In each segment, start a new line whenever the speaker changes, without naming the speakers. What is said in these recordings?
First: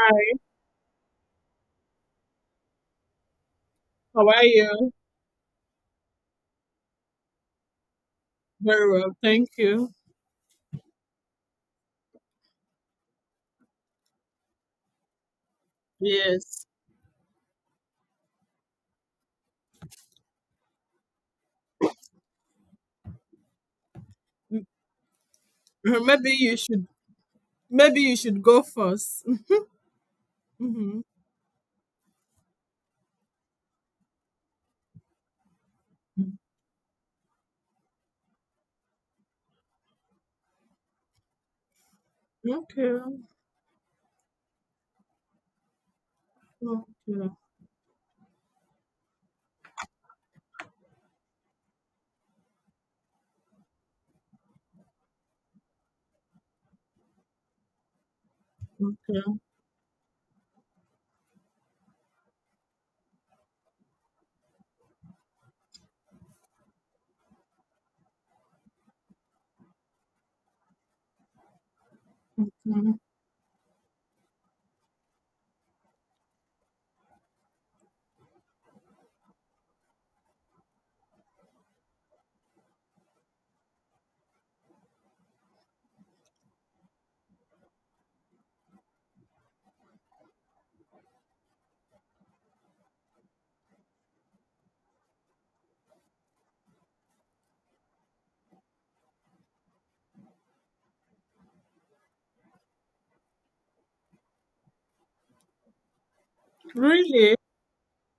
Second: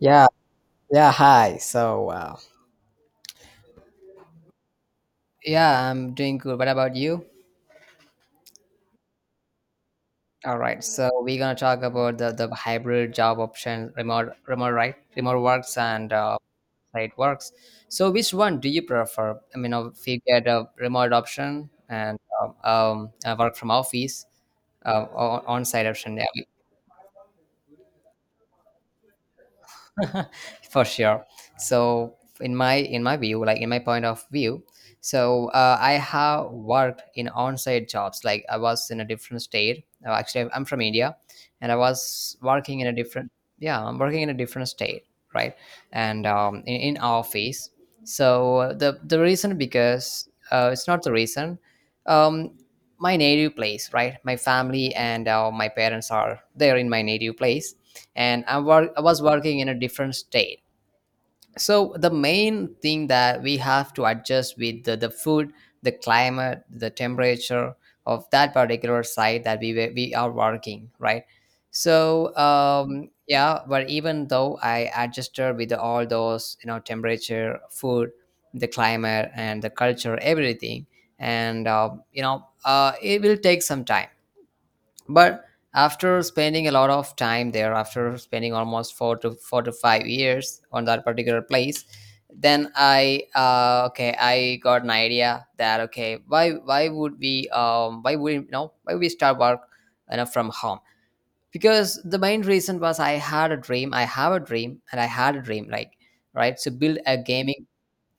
Yeah, yeah, hi. So,
how are you?
yeah, I'm doing good. What about you?
Very well, thank you.
All right. So we're gonna talk about the hybrid job option, remote, right? Remote works and
Yes.
site works. So which one do you prefer? I mean, if you get a remote option and work from office, uh, on site option.
Maybe
Yeah.
you should maybe you should go first.
For
Hmm.
sure. So in my view, like, in my point of view. So I have worked in on-site jobs. Like, I was in a different state. Uh, actually, I'm from India, and I was working in a
Okay.
different. Yeah, I'm working in a different state, right? And in
Okay.
office. So the reason, because it's not the reason. um, my native place, right? My family and my parents are there in my native place, and I
Okay.
was working in a different state. So the main thing that we have to adjust with the food, the climate, the temperature of that particular site that we are working, right? So
Mm.
yeah, but even though I adjusted with all those, temperature, food, the climate, and the culture, everything. And it will take some time. But after spending a lot of time there, after spending almost four to five years on that particular place, then I okay, I got an idea that, okay, why would we, why would, why would we start work, you know, from home. Because the main reason was, I had a dream, I have a dream, and I had a dream, like, right, so build a
Really?
gaming.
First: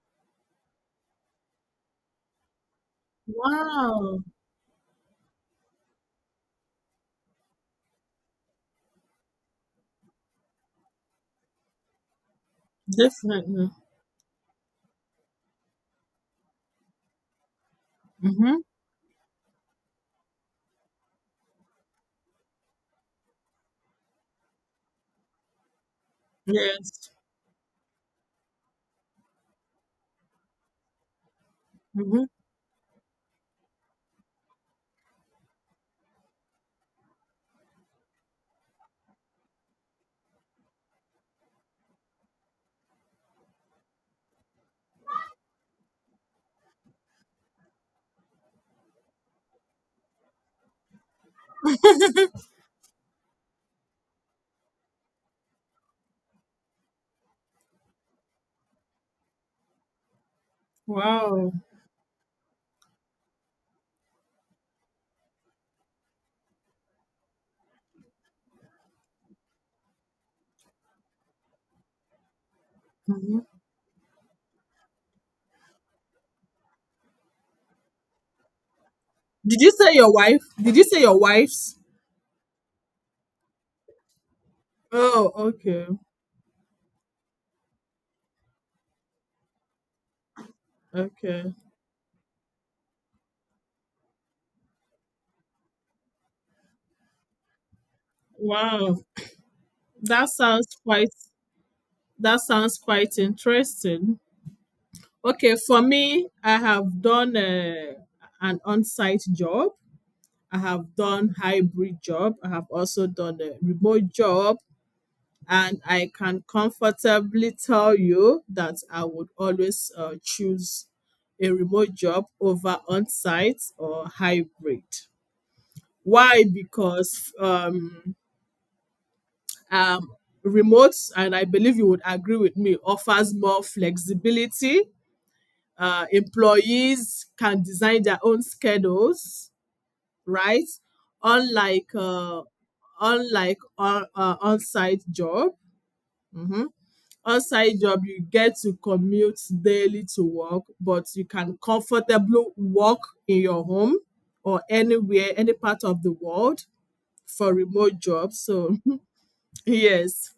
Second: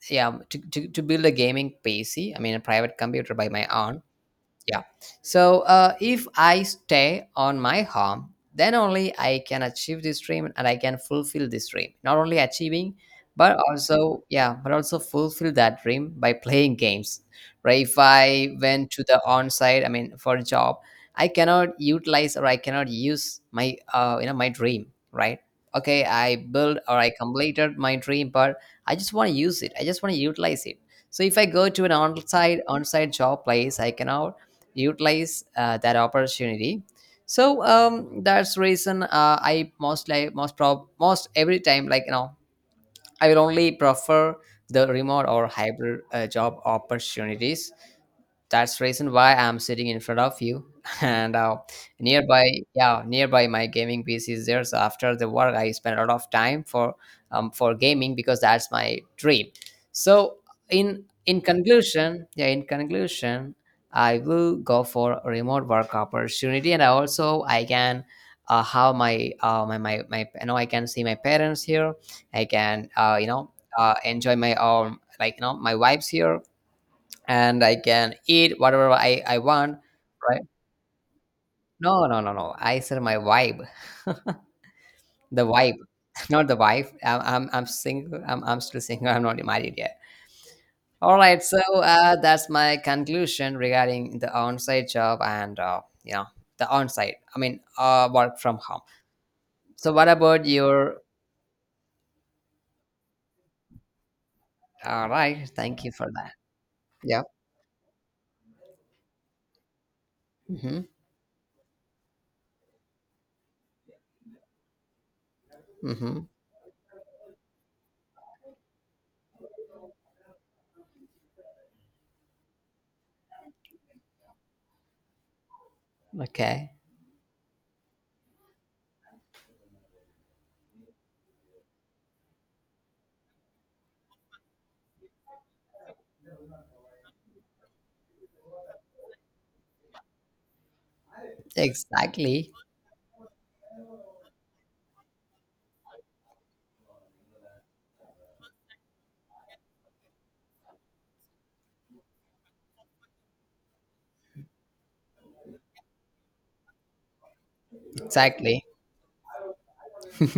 Yeah, to build a gaming PC. I mean, a private computer, by my own.
Wow.
Yeah. So if I stay on my home, then only I can achieve this dream, and I can fulfill this dream. Not only achieving, but
Definitely.
also, yeah, but also fulfill that dream by playing games. Right? If I
Mm-hmm.
went to the on-site, I mean, for a job, I cannot utilize or I cannot use my my dream. Right? Okay, I built or
Yes.
I completed my dream, but I just want to use it. I just want to utilize it. So if I go to an
Mm-hmm.
on-site job place, I cannot utilize that opportunity. So that's reason. Uh, I mostly, most, every time, like, you know, I will only prefer the remote or hybrid job opportunities. That's the reason why I'm sitting in front of you and nearby. Yeah, nearby my gaming PC is there. So after the work, I spend a lot of time for gaming, because that's my dream. So in
Wow.
conclusion yeah, in conclusion, I will go for remote work opportunity. And I also, I can have my you know, I can see my parents here. I can
Mm-hmm.
enjoy my like, you know, my vibes here, and I can eat whatever I
Did you
want,
say your wife?
right?
Did you say your wife's?
No, no, no, no. I said my vibe,
Oh,
the vibe,
okay.
not the wife. I'm single. I'm still single. I'm not married yet. All right.
Okay.
So that's my conclusion regarding the on-site job and, you know, the on-site. I mean, work from home.
Wow.
So what
That
about
sounds
your?
quite that sounds quite interesting.
All right.
Okay, for
Thank you for
me,
that.
I have
Yep.
done an on-site job. I
Mm-hmm.
have done hybrid job. I have also done a remote job, and I
Mm-hmm.
can comfortably tell you that I would always choose a remote job over on-site or hybrid. Why?
Okay.
Because um, remote, and I believe you would agree with me, offers more flexibility. Employees can design their own schedules, right? Unlike uh,
Exactly.
unlike on on-site job. Hmm. On-site job, you get to commute daily to work, but you can comfortably work in your home or anywhere, any part of the world for remote jobs.
Exactly.
So yes.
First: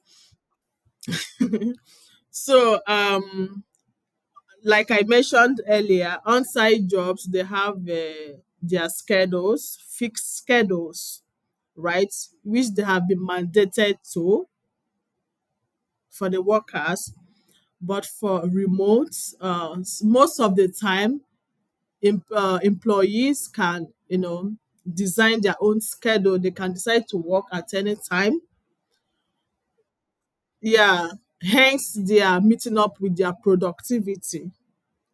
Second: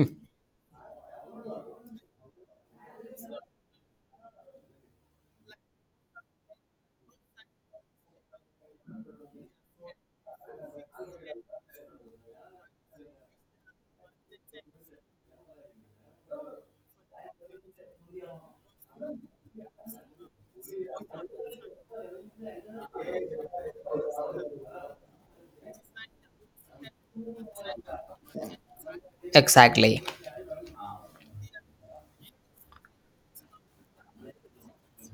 So like I mentioned earlier, on-site jobs they have their schedules, fixed schedules, right, which they have been mandated to for the workers. But for remote, most of the time, employees can design their own schedule. They can decide to work at any time.
Exactly.
Yeah, hence they are meeting up with their productivity.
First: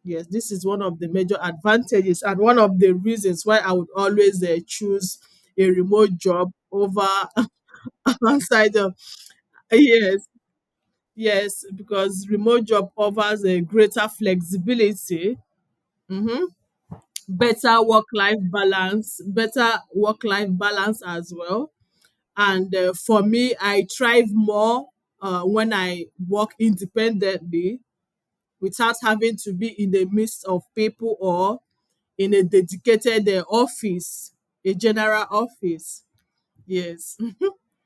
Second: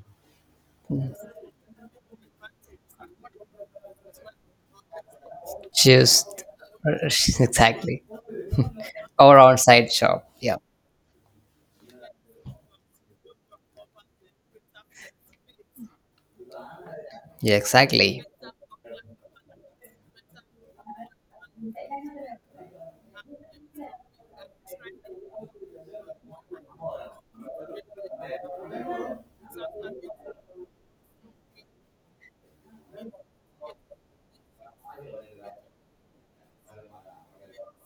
Yes, this is one of the major advantages and one of the reasons why I would always choose a remote
Just,
job over,
exactly.
outside of.
Or on side
Yes,
shop. Yeah.
yes, because remote job offers a greater flexibility, mhm,
Yeah,
better work
exactly.
life balance, better work life balance as well. And for me, I thrive more when I work independently without having to be in the midst of people or in a dedicated office, a general office. Yes.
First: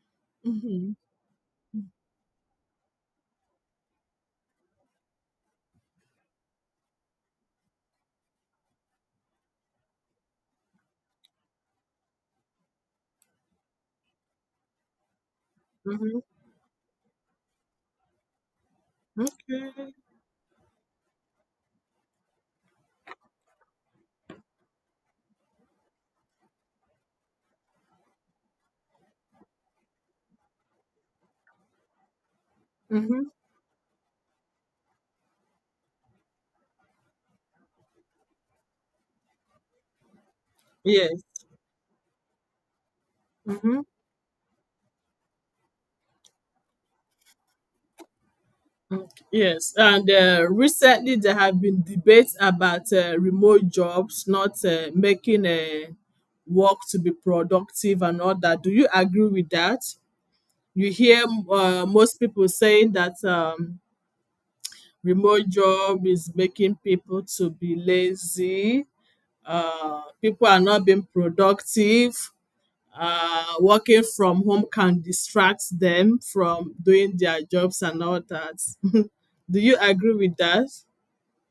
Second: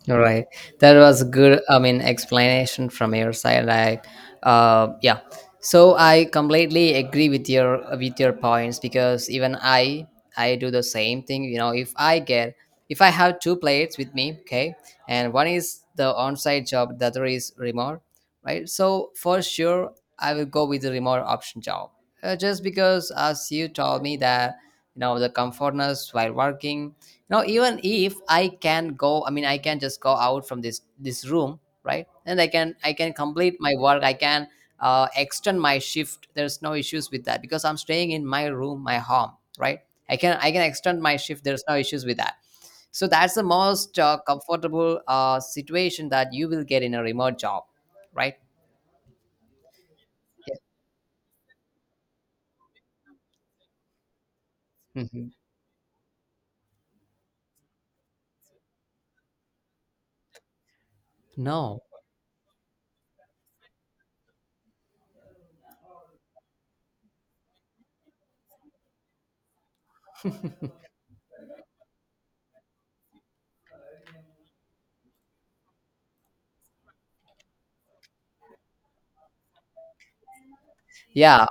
All right.
Mm-hmm.
That was good, I mean, explanation from your side. Yeah. So I completely agree with your points, because even I do the same thing. You know, if I get, if I have two plates with me, okay, and one is the
Mm-hmm.
on-site job, the other is remote, right? So for
Okay.
sure, I will go with the remote option job, just because, as you told me, that you know the comfortness while working. Now, even if I can go, I mean, I can just go out from this room, right? And I can
Mm-hmm.
complete my work. I can extend my shift. There's no issues with that because I'm staying in my room, my home, right? I can extend my
Yes.
shift. There's no issues with that. So that's the
Mm-hmm.
most comfortable situation that you will get in a remote job, right?
Yes. And
Yes.
recently, there have been debates about remote jobs not
Mhm.
making work to be productive and all that. Do you agree with that? You hear
No.
most people saying that remote job is making people to be lazy. People are not being productive. Working from home can distract them from doing their jobs and all that. Do you agree with that?
Yeah,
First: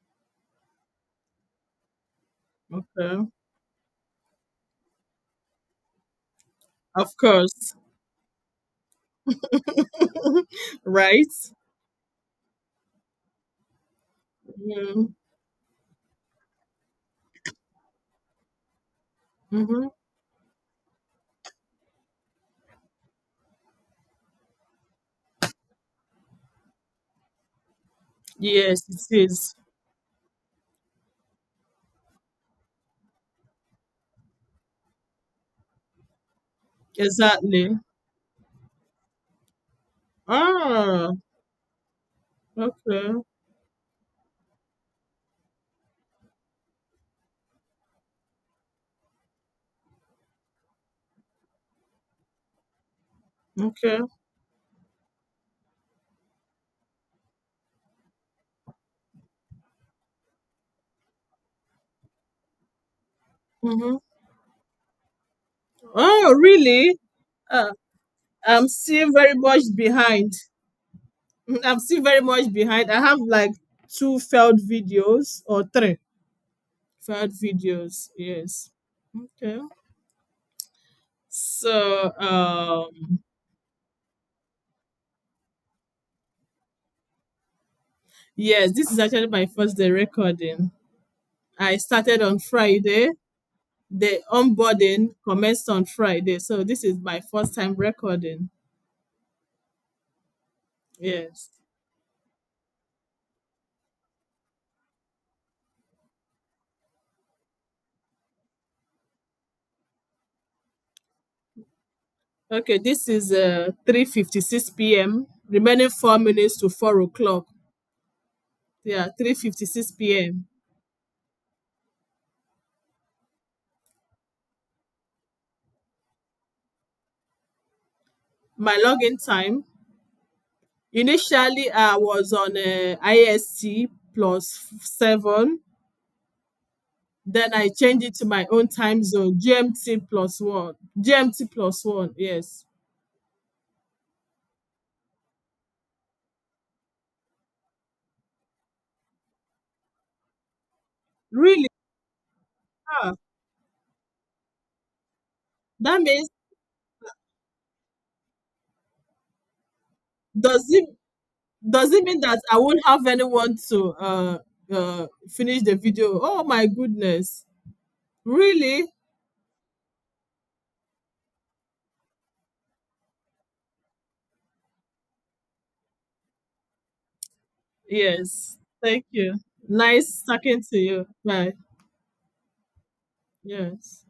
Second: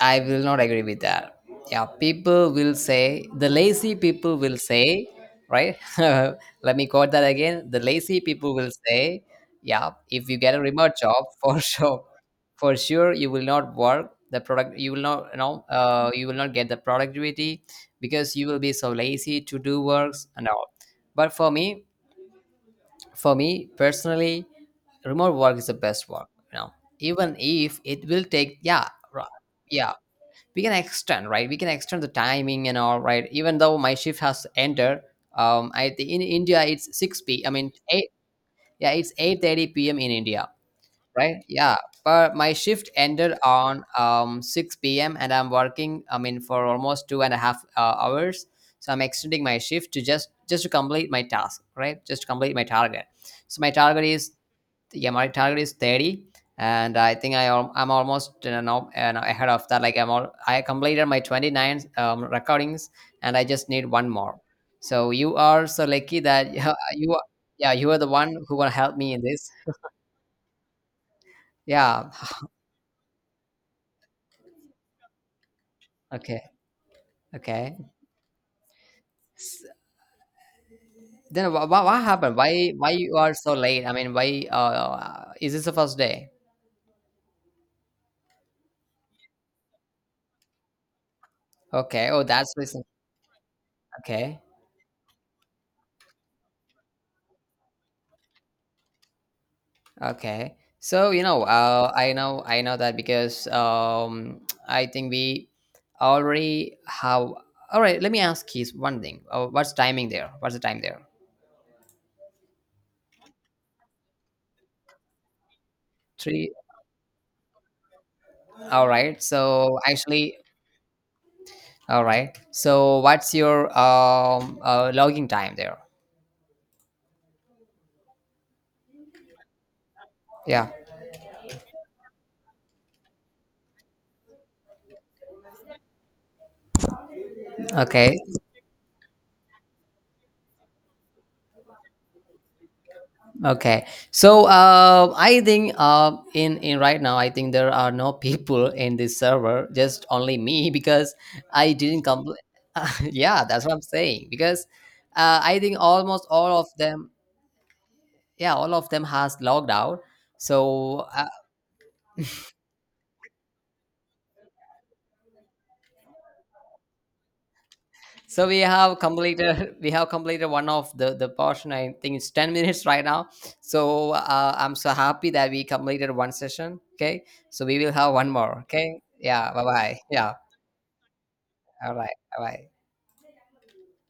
I will not agree with that. Yeah, people will say,
Okay,
the lazy people will say, right? Let me quote
of
that again.
course,
The lazy people will say, yeah, if you get a remote job,
right?
for sure, you will not work the product, you will
Mm-hmm.
not, you know, you will not get the productivity, because you will be so lazy to do
Mm-hmm.
works and all. But for me personally, remote work is the best work, you know. Even if it will take,
Yes,
yeah,
it
ri-
is
yeah, we can extend the timing and all, right? Even though my shift has ended, I think in India it's 6 p I mean
exactly.
8. Yeah, it's 8:30 p.m. in India,
Ah,
right? Yeah. But my shift
okay,
ended on 6 p.m., and I'm working, I mean, for almost two and a half hours. So I'm extending my shift to just to complete my task, right? Just to complete my target. So my
okay.
target is, yeah, my target is 30. And I think I am, I'm almost, you know, now- and ahead of that. Like, I'm all, I completed my 29 recordings, and I just need
Mm-hmm.
one more. So you are so lucky
Oh,
that
really?
you are, yeah,
Uh,
you are the one who
I'm
will help
still
me in
very
this.
much behind. I'm still
Yeah.
very much behind. I have like two failed videos or three.
Okay.
Sad
Okay.
videos, yes. Okay.
S-, then what
So,
happened? Why you are so late? I mean, why, is this the first day?
yes, this is actually my first day recording. I
Okay.
started
Oh,
on
that's reason.
Friday. The
Okay.
onboarding commenced on Friday. So this is my first time recording.
Okay. So, you know,
Yes.
I know, I know that, because I think we already have. All right, let me ask you one thing. What's timing there? What's the time there?
Okay, this is 3:56 p.m. Remaining four
3.
minutes to 4 o'clock.
All
Yeah,
right. So,
3:56
actually,
p.m.
all right. So, what's your logging time there?
My login time.
Yeah.
Initially, I was on IST plus seven. Then I change it
Okay.
to my own time zone, GMT plus one. GMT plus one, yes.
Okay, so I think, in, right now, I think there are no people in this server, just only me, because
Really?
I didn't complete.
Ah,
Yeah, that's what I'm saying, because I think
that
almost
means
all of them, yeah, all of them has logged out.
does it
So
does it mean that I won't have anyone to finish the video? Oh my goodness.
so we
Really?
have completed we have completed one of the portion. I think it's 10 minutes right now. So I'm so happy that we completed one session. Okay, so we will have one
Yes.
more. Okay,
Thank you.
yeah, bye bye.
Nice
Yeah.
talking to you. Bye.
All right. All right.
Yes.